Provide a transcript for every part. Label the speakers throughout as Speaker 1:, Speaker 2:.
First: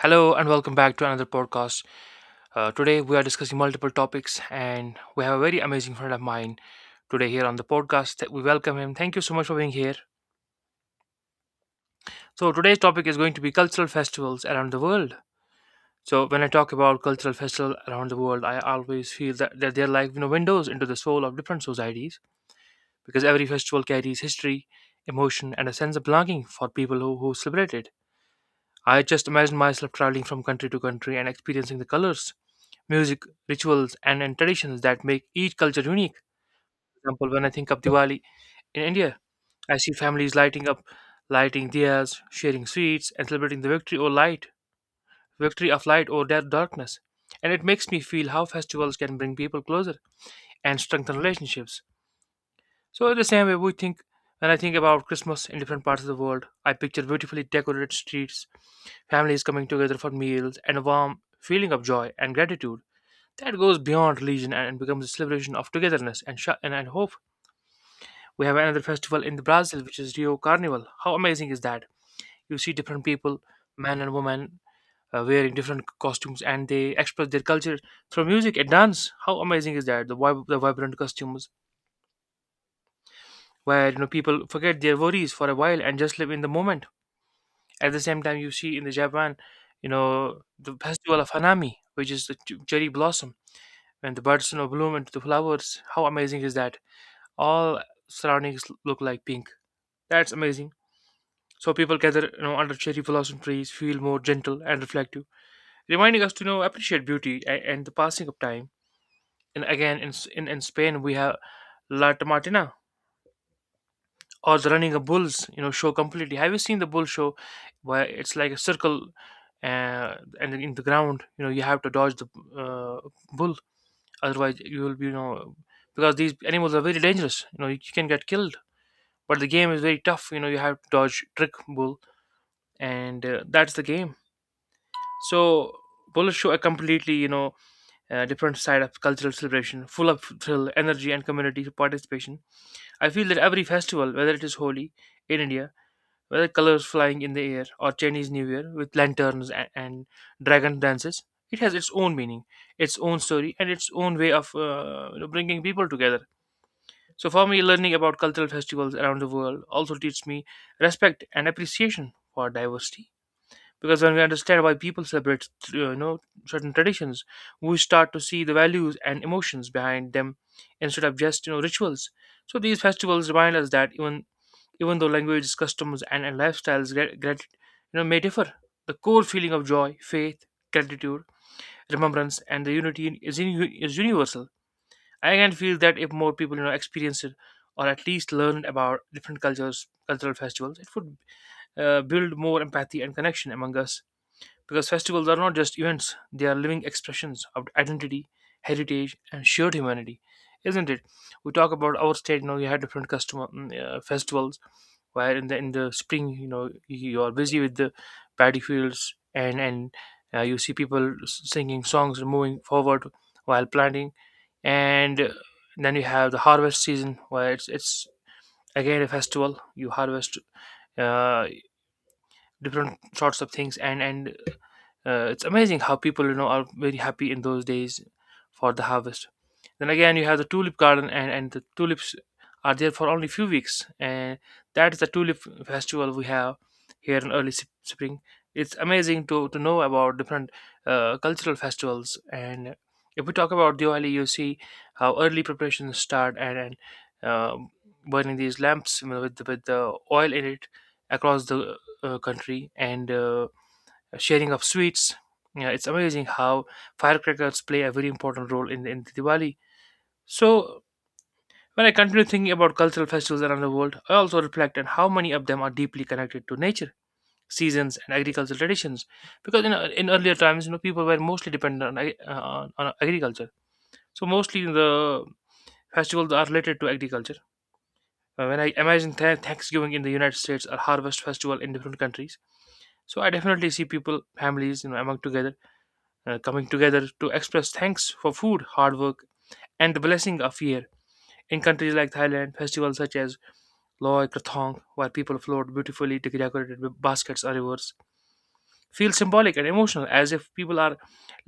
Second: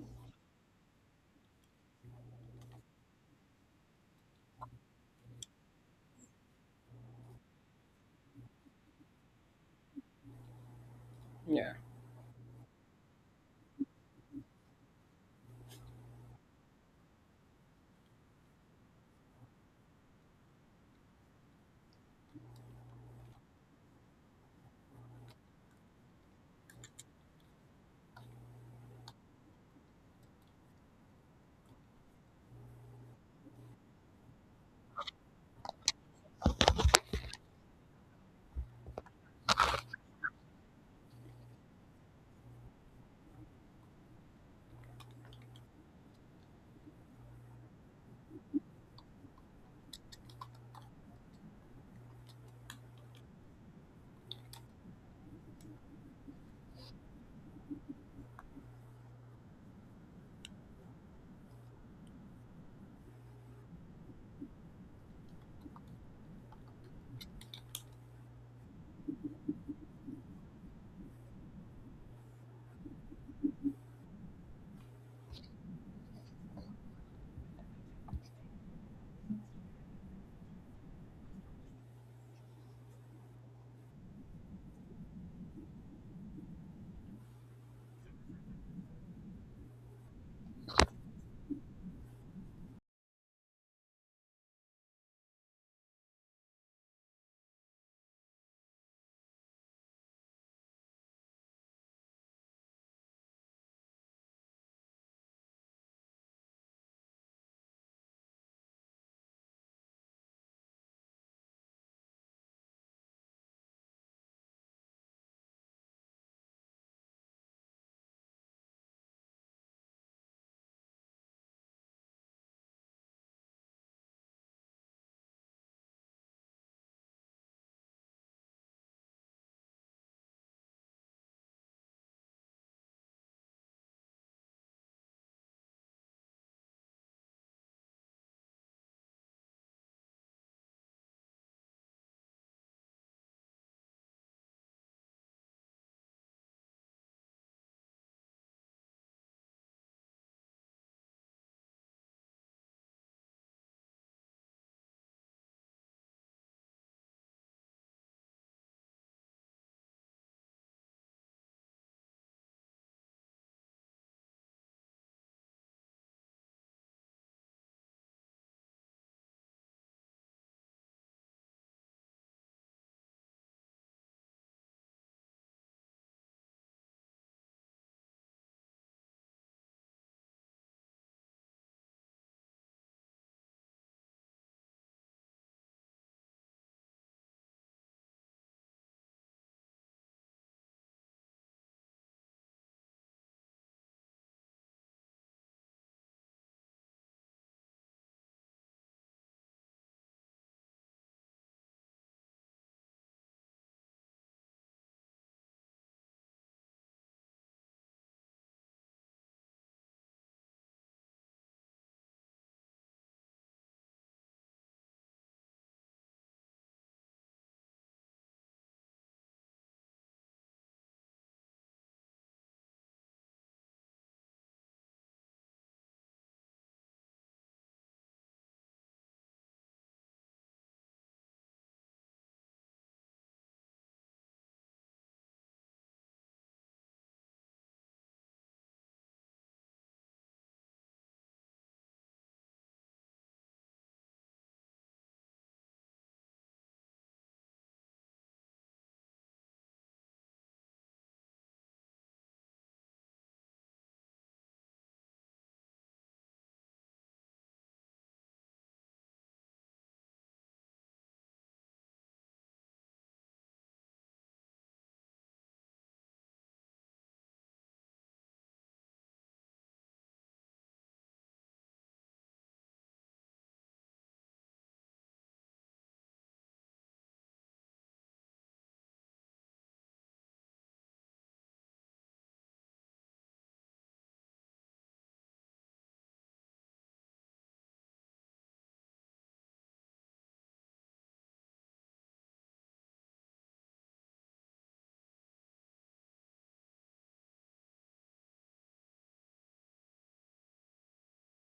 Speaker 1: Hello and welcome back to another podcast. Today we are discussing multiple topics, and we have a very amazing friend of mine today here on the podcast. We welcome him. Thank you so much for being here.
Speaker 2: Yeah,
Speaker 1: So today's topic is going to be cultural festivals around the world. So when I talk about cultural festivals around the world, I always feel that they're like you know windows into the soul of different societies because every festival carries history, emotion, and a sense of belonging for people who celebrate it. I just imagine myself traveling from country to country and experiencing the colors music, rituals, and traditions that make each culture unique. For example, when I think of Diwali in India, I see families lighting up, lighting diyas, sharing sweets, and celebrating the victory or light, victory of light or death darkness. And it makes me feel how festivals can bring people closer and strengthen relationships. So in the same way, we think when I think about Christmas in different parts of the world, I picture beautifully decorated streets, families coming together for meals, and a warm feeling of joy and gratitude that goes beyond religion and becomes a celebration of togetherness and, sh- and hope. We have another festival in Brazil, which is Rio Carnival. How amazing is that? You see different people, men and women, wearing different costumes, and they express their culture through music and dance. How amazing is that? The vibrant costumes, where you know people forget their worries for a while and just live in the moment. At the same time, you see in the Japan, you know, the festival of Hanami, which is the cherry blossom, when the buds you know bloom into the flowers. How amazing is that? All surroundings look like pink. That's amazing. So people gather, you know, under cherry blossom trees, feel more gentle and reflective, reminding us to you know appreciate beauty and the passing of time. And again, in, S- in Spain, we have La Tomatina or the running of bulls, you know, show completely. Have you seen the bull show where it's like a circle, uh, and in the ground, you know, you have to dodge the uh, bull, otherwise you will be, you know, because these animals are very dangerous. You know, you can get killed, but the game is very tough, you know, you have to dodge trick bull, and that's the game. So bullets show a completely, you know, different side of cultural celebration, full of thrill, energy, and community participation. I feel that every festival, whether it is Holi in India, whether colors flying in the air or Chinese New Year with lanterns and dragon dances, it has its own meaning, its own story, and its own way of you know, bringing people together. So for me, learning about cultural festivals around the world also teaches me respect and appreciation for diversity. Because when we understand why people celebrate, you know, certain traditions, we start to see the values and emotions behind them instead of just you know rituals. So these festivals remind us that even though languages, customs, and lifestyles you know may differ, the core feeling of joy, faith, gratitude, remembrance, and the unity is universal. I can feel that if more people, you know, experience it or at least learn about different cultures, cultural festivals, it would build more empathy and connection among us. Because festivals are not just events; they are living expressions of identity, heritage, and shared humanity, isn't it? We talk about our state. You know, we have different custom festivals, where in the spring you know you're busy with the paddy fields and you see people singing songs and moving forward while planting, and then you have the harvest season where it's again a festival. You harvest uh, different sorts of things, and it's amazing how people you know are very happy in those days for the harvest. Then again you have the tulip garden and the tulips are there for only few weeks, and that is the tulip festival we have here in early spring. It's amazing to know about different cultural festivals. And if we talk about Diwali, you see how early preparations start and um burning these lamps, you know, with, with the oil in it across the country, and sharing of sweets. Yeah, it's amazing how firecrackers play a very important role in Diwali. So, when I continue thinking about cultural festivals around the world, I also reflect on how many of them are deeply connected to nature, seasons, and agricultural traditions. Because in earlier times, you know, people were mostly dependent on agriculture. So, mostly the festivals are related to agriculture. When I imagine Thanksgiving in the United States or harvest festival in different countries, so I definitely see people, families, you know, among together coming together to express thanks for food, hard work, and the blessing of year. In countries like Thailand, festivals such as Loy Krathong, where people float beautifully decorated with baskets or rivers, feel symbolic and emotional, as if people are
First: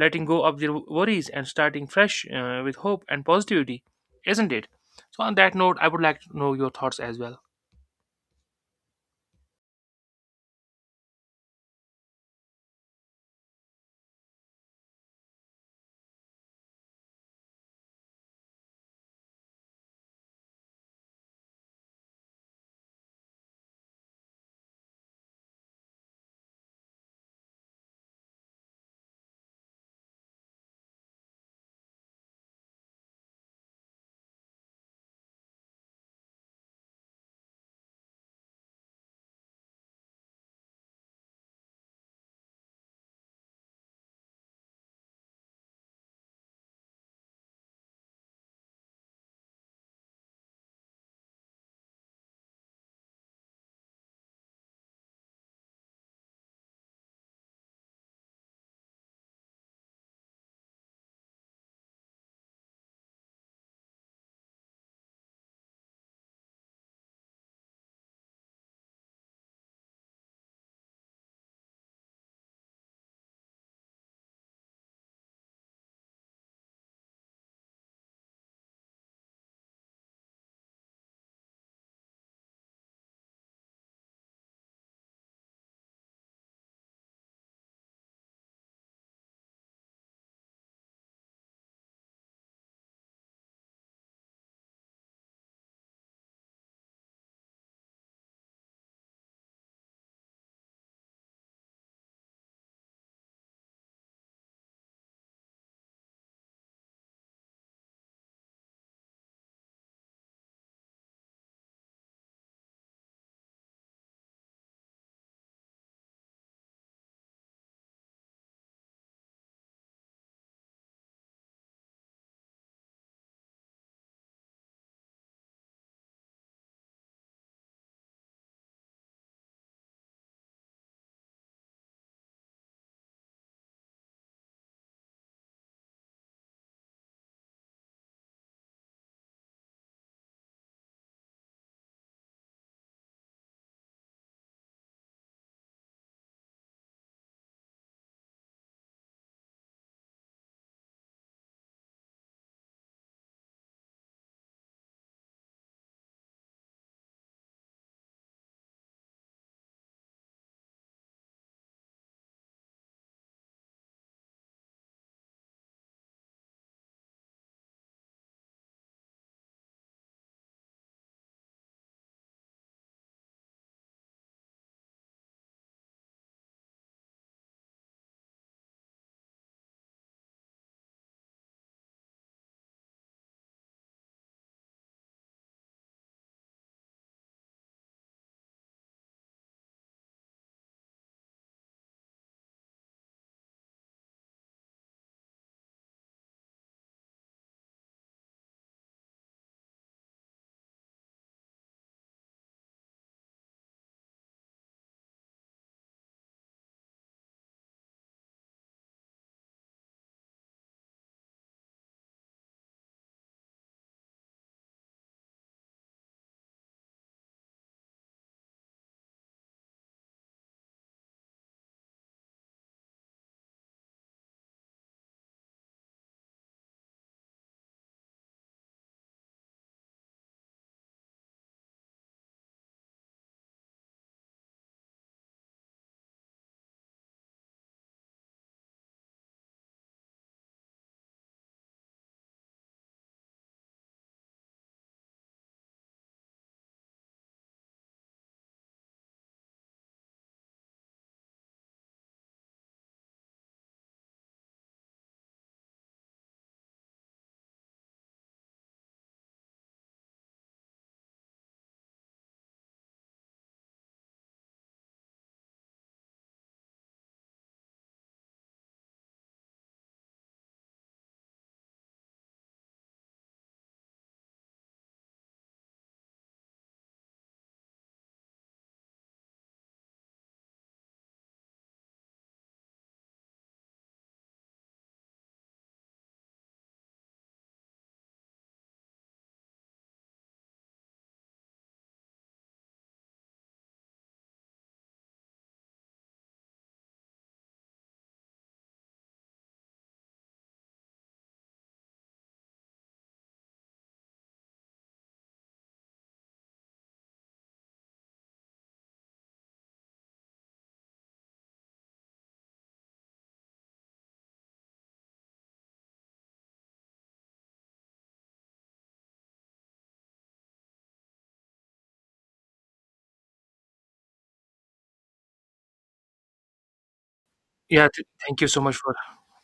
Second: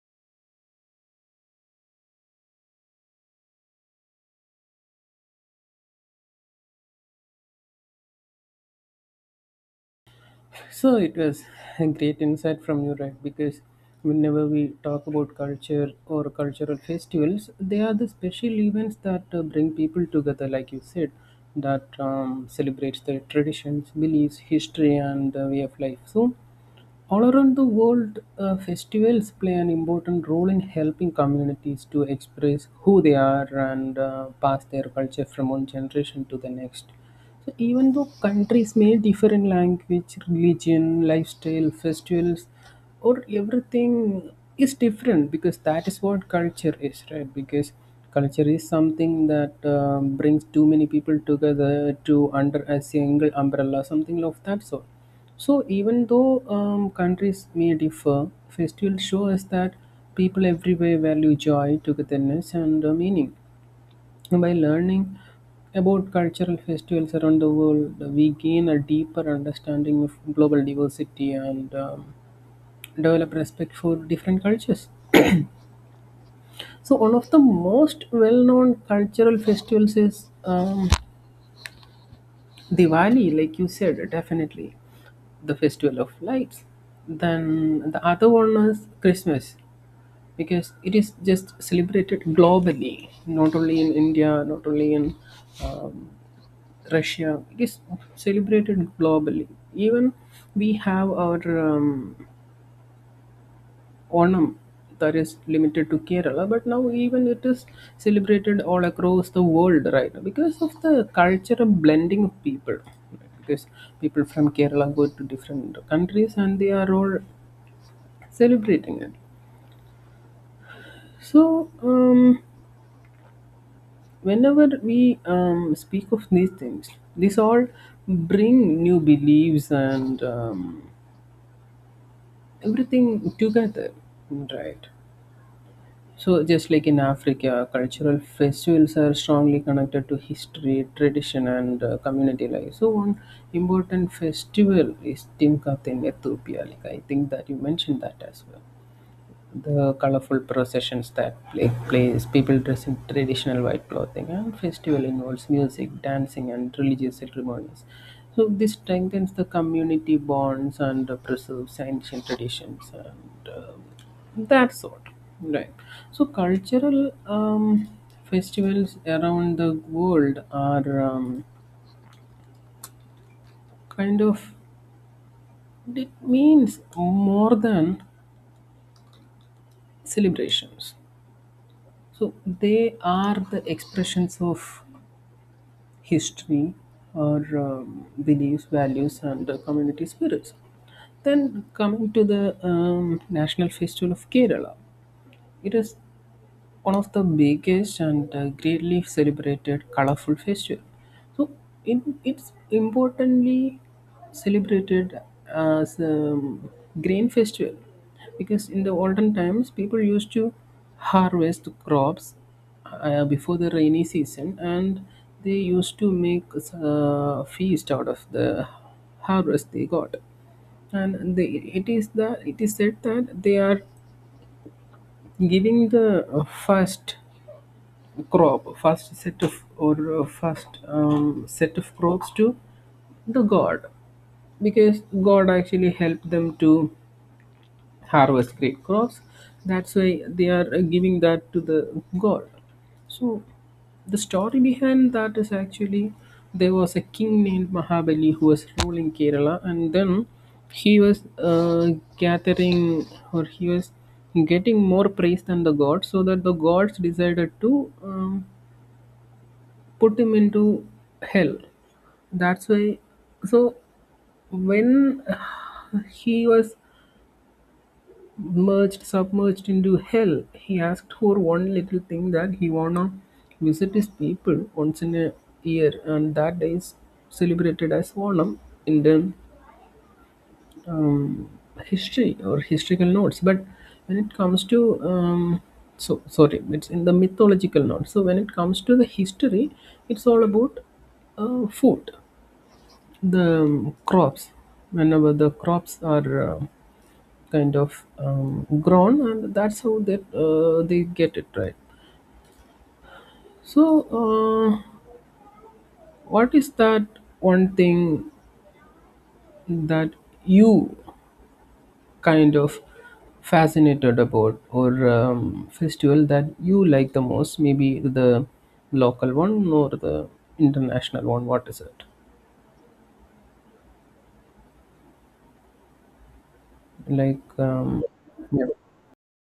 Speaker 1: letting go of their worries and starting fresh with hope and positivity, isn't it? So, on that note, I would like to know your thoughts as well.
Speaker 2: so it was a great insight from you, right? Because whenever we talk about culture or cultural festivals, they are the special events that bring people together, like you said, that celebrates their traditions, beliefs, history, and way of life. So all around the world, festivals play an important role in helping communities to express who they are and pass their culture from one generation to the next. So, even though countries may differ in language, religion, lifestyle, festivals or everything is different, because that is what culture is, right? Because culture is something that brings too many people together to under a single umbrella, something of that sort. So even though countries may differ, festivals show us that people everywhere value joy, togetherness, and meaning. And by learning about cultural festivals around the world, we gain a deeper understanding of global diversity and develop respect for different cultures. So one of the most well-known cultural festivals is Diwali, like you said, definitely the festival of lights. Then the other one is Christmas, because it is just celebrated globally, not only in India, not only in um, Russia. It is celebrated globally. Even we have our um, Onam, that is limited to Kerala, but now even it is celebrated all across the world, right? Now because of the cultural blending of people, right? Because people from Kerala go to different countries and they are all celebrating it. So, whenever we speak of these things, these all bring new beliefs and everything together, right? So, just like in Africa, cultural festivals are strongly connected to history, tradition, and community life. So, one important festival is Timkat in Ethiopia. Like I think that you mentioned that as well. The colorful processions that plays, people dress in traditional white clothing, and festival involves music, dancing, and religious ceremonies. So this strengthens the community bonds and preserves ancient traditions and that sort, right? So cultural festivals around the world are kind of, it means more than celebrations. So they are the expressions of history, or beliefs, values, and community spirits. Then coming to the National Festival of Kerala. It is one of the biggest and greatly celebrated colorful festival. So it's importantly celebrated as a grain festival, because in the olden times people used to harvest crops before the rainy season, and they used to make a feast out of the harvest they got. And they, it is that it is said that they are giving the first crop, first set of, or first set of crops to the god, because god actually helped them to harvest great crops. That's why they are giving that to the god. So the story behind that is actually there was a king named Mahabali who was ruling Kerala, and then he was gathering, or he was getting more praise than the gods, so that the gods decided to put him into hell. That's why, so when he was merged, submerged into hell. He asked for one little thing, that he wanna visit his people once in a year, and that day is celebrated as Onam in the um, history or historical notes. But when it comes to so sorry, it's in the mythological notes. So when it comes to the history, it's all about food, the crops, whenever the crops are kind of grown, and that's how they get it, right? So uh, what is that one thing that you kind of fascinated about, or festival that you like the most? Maybe the local one or the international one, what is it like?
Speaker 1: Yeah, th- thank you so
Speaker 2: Yeah,
Speaker 1: much for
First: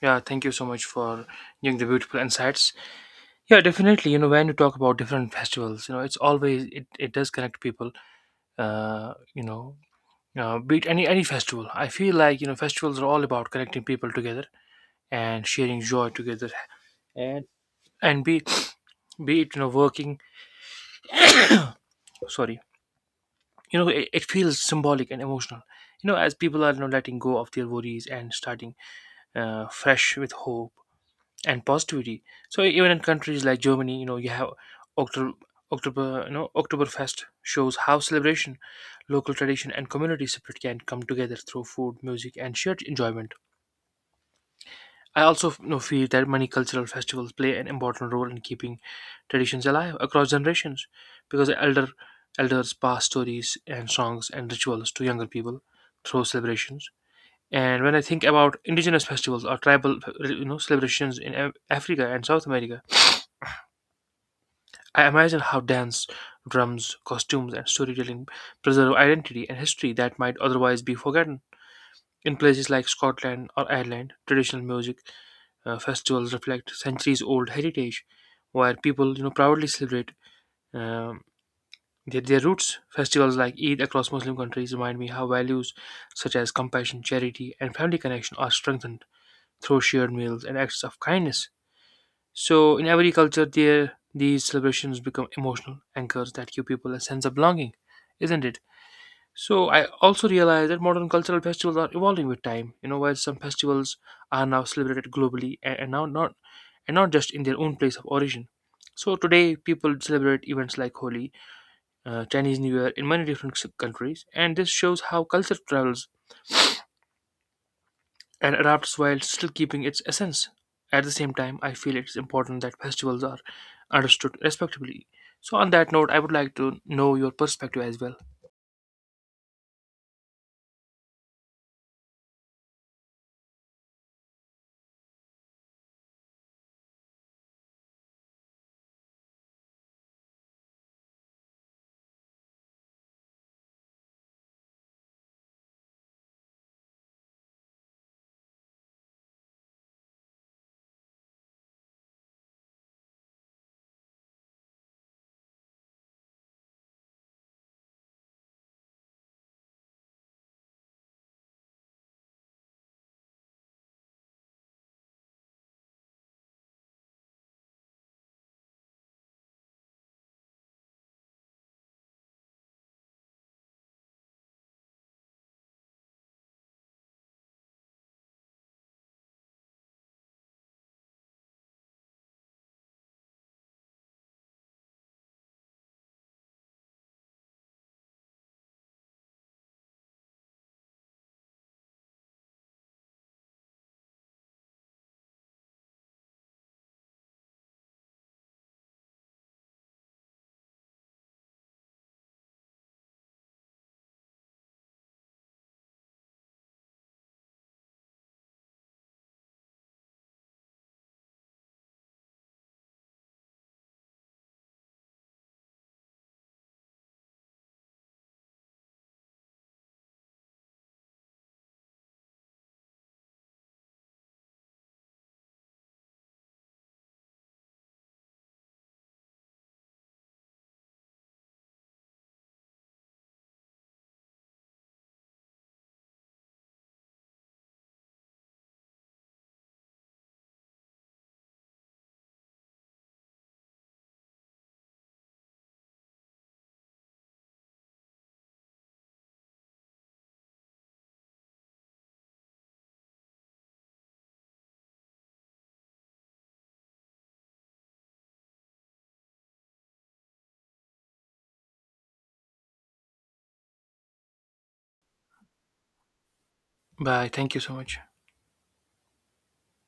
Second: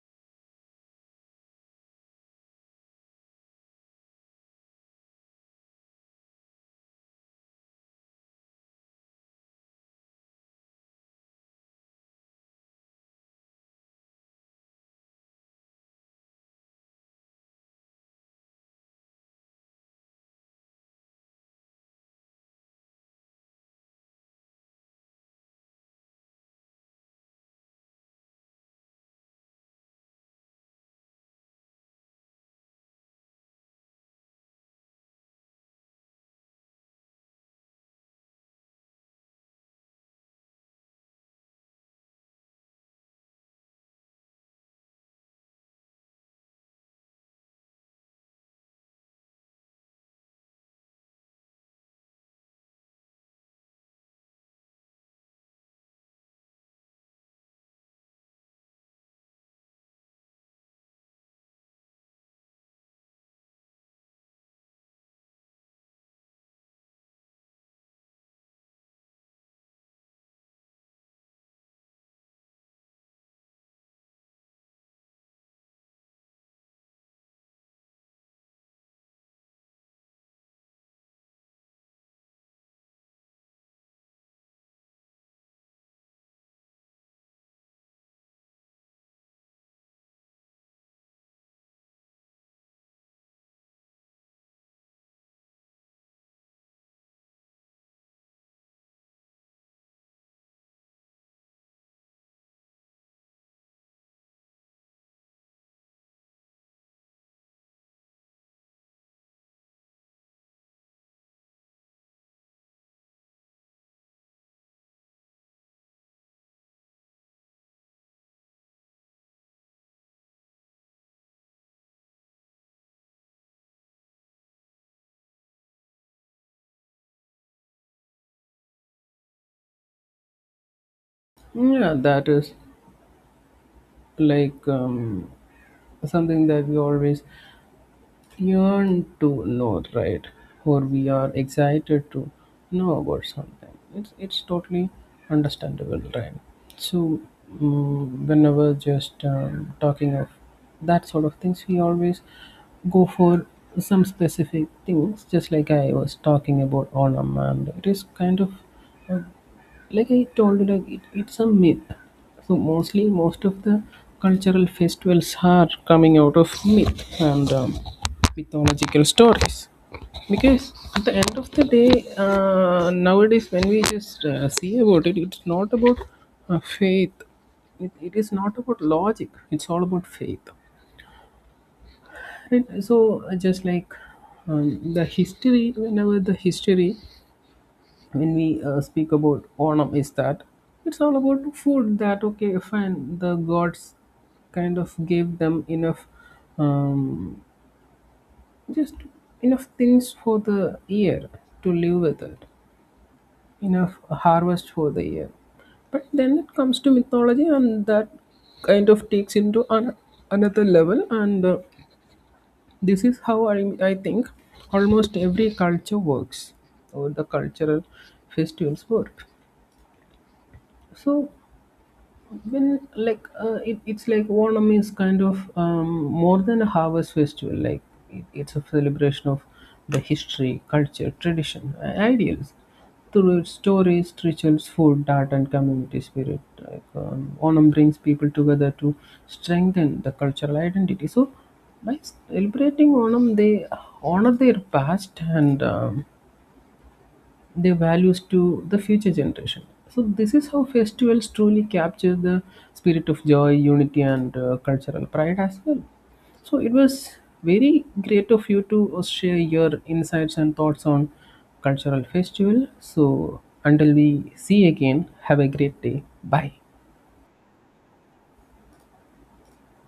Speaker 1: yeah, thank you so much for giving the beautiful insights. Yeah, definitely. You know, when you talk about different festivals, you know, it's always it does connect people. Uh, you know, be it any festival. I feel like you know festivals are all about connecting people together and sharing joy together, and and be be it you know working. Sorry, you know, it feels symbolic and emotional. You know, as people are you know letting go of their worries and starting fresh with hope and positivity. So even in countries like Germany, you know, you have October, October, you know, Oktoberfest shows how celebration, local tradition, and community spirit can come together through food, music, and shared enjoyment. I also you know, feel that many cultural festivals play an important role in keeping traditions alive across generations, because elders pass stories and songs and rituals to younger people through celebrations. And when I think about indigenous festivals or tribal, you know, celebrations in Africa and South America, I imagine how dance, drums, costumes, and storytelling preserve identity and history that might otherwise be forgotten. In places like Scotland or Ireland, traditional music festivals reflect centuries-old heritage, where people, you know, proudly celebrate um, their roots. Festivals like Eid across Muslim countries remind me how values such as compassion, charity, and family connection are strengthened through shared meals and acts of kindness. So, in every culture, there these celebrations become emotional anchors that give people a sense of belonging, isn't it? So, I also realize that modern cultural festivals are evolving with time. You know, while some festivals are now celebrated globally and not just in their own place of origin. So today, people celebrate events like Holi, Chinese New Year in many different countries, and this shows how culture travels and adapts while still keeping its essence. At the same time, I feel it's important that festivals are understood respectably. So, on that note, I would like to know your perspective as well.
Speaker 2: yeah, that is like something that we always yearn to know, right? Or we are excited to know about something. It's totally understandable, right? So whenever just talking of that sort of things, we always go for some specific things. Just like I was talking about Onam, and it is kind of, like I told you, like it's a myth. So mostly, most of the cultural festivals are coming out of myth and mythological stories. Because at the end of the day, nowadays when we just see about it, it's not about faith. It is not about logic. It's all about faith. Right? So just like the history, whenever the history, when we speak about Onam, is that it's all about food. That okay fine, the gods kind of gave them enough um, just enough things for the year to live with it, enough harvest for the year. But then it comes to mythology, and that kind of takes into an, another level, and this is how I think almost every culture works, or the cultural festivals work. So well, like it's like Onam is kind of more than a harvest festival, like it's a celebration of the history, culture, tradition, and ideals through its stories, rituals, food, art, and community spirit. Like, Onam brings people together to strengthen the cultural identity. So by celebrating Onam, they honor their past and their values to the future generation. So this is how festivals truly capture the spirit of joy, unity, and cultural pride as well. So it was very great of you to share your insights and thoughts on cultural festival. So until we see again, have a great day. Bye.
Speaker 1: Bye. Thank you so much.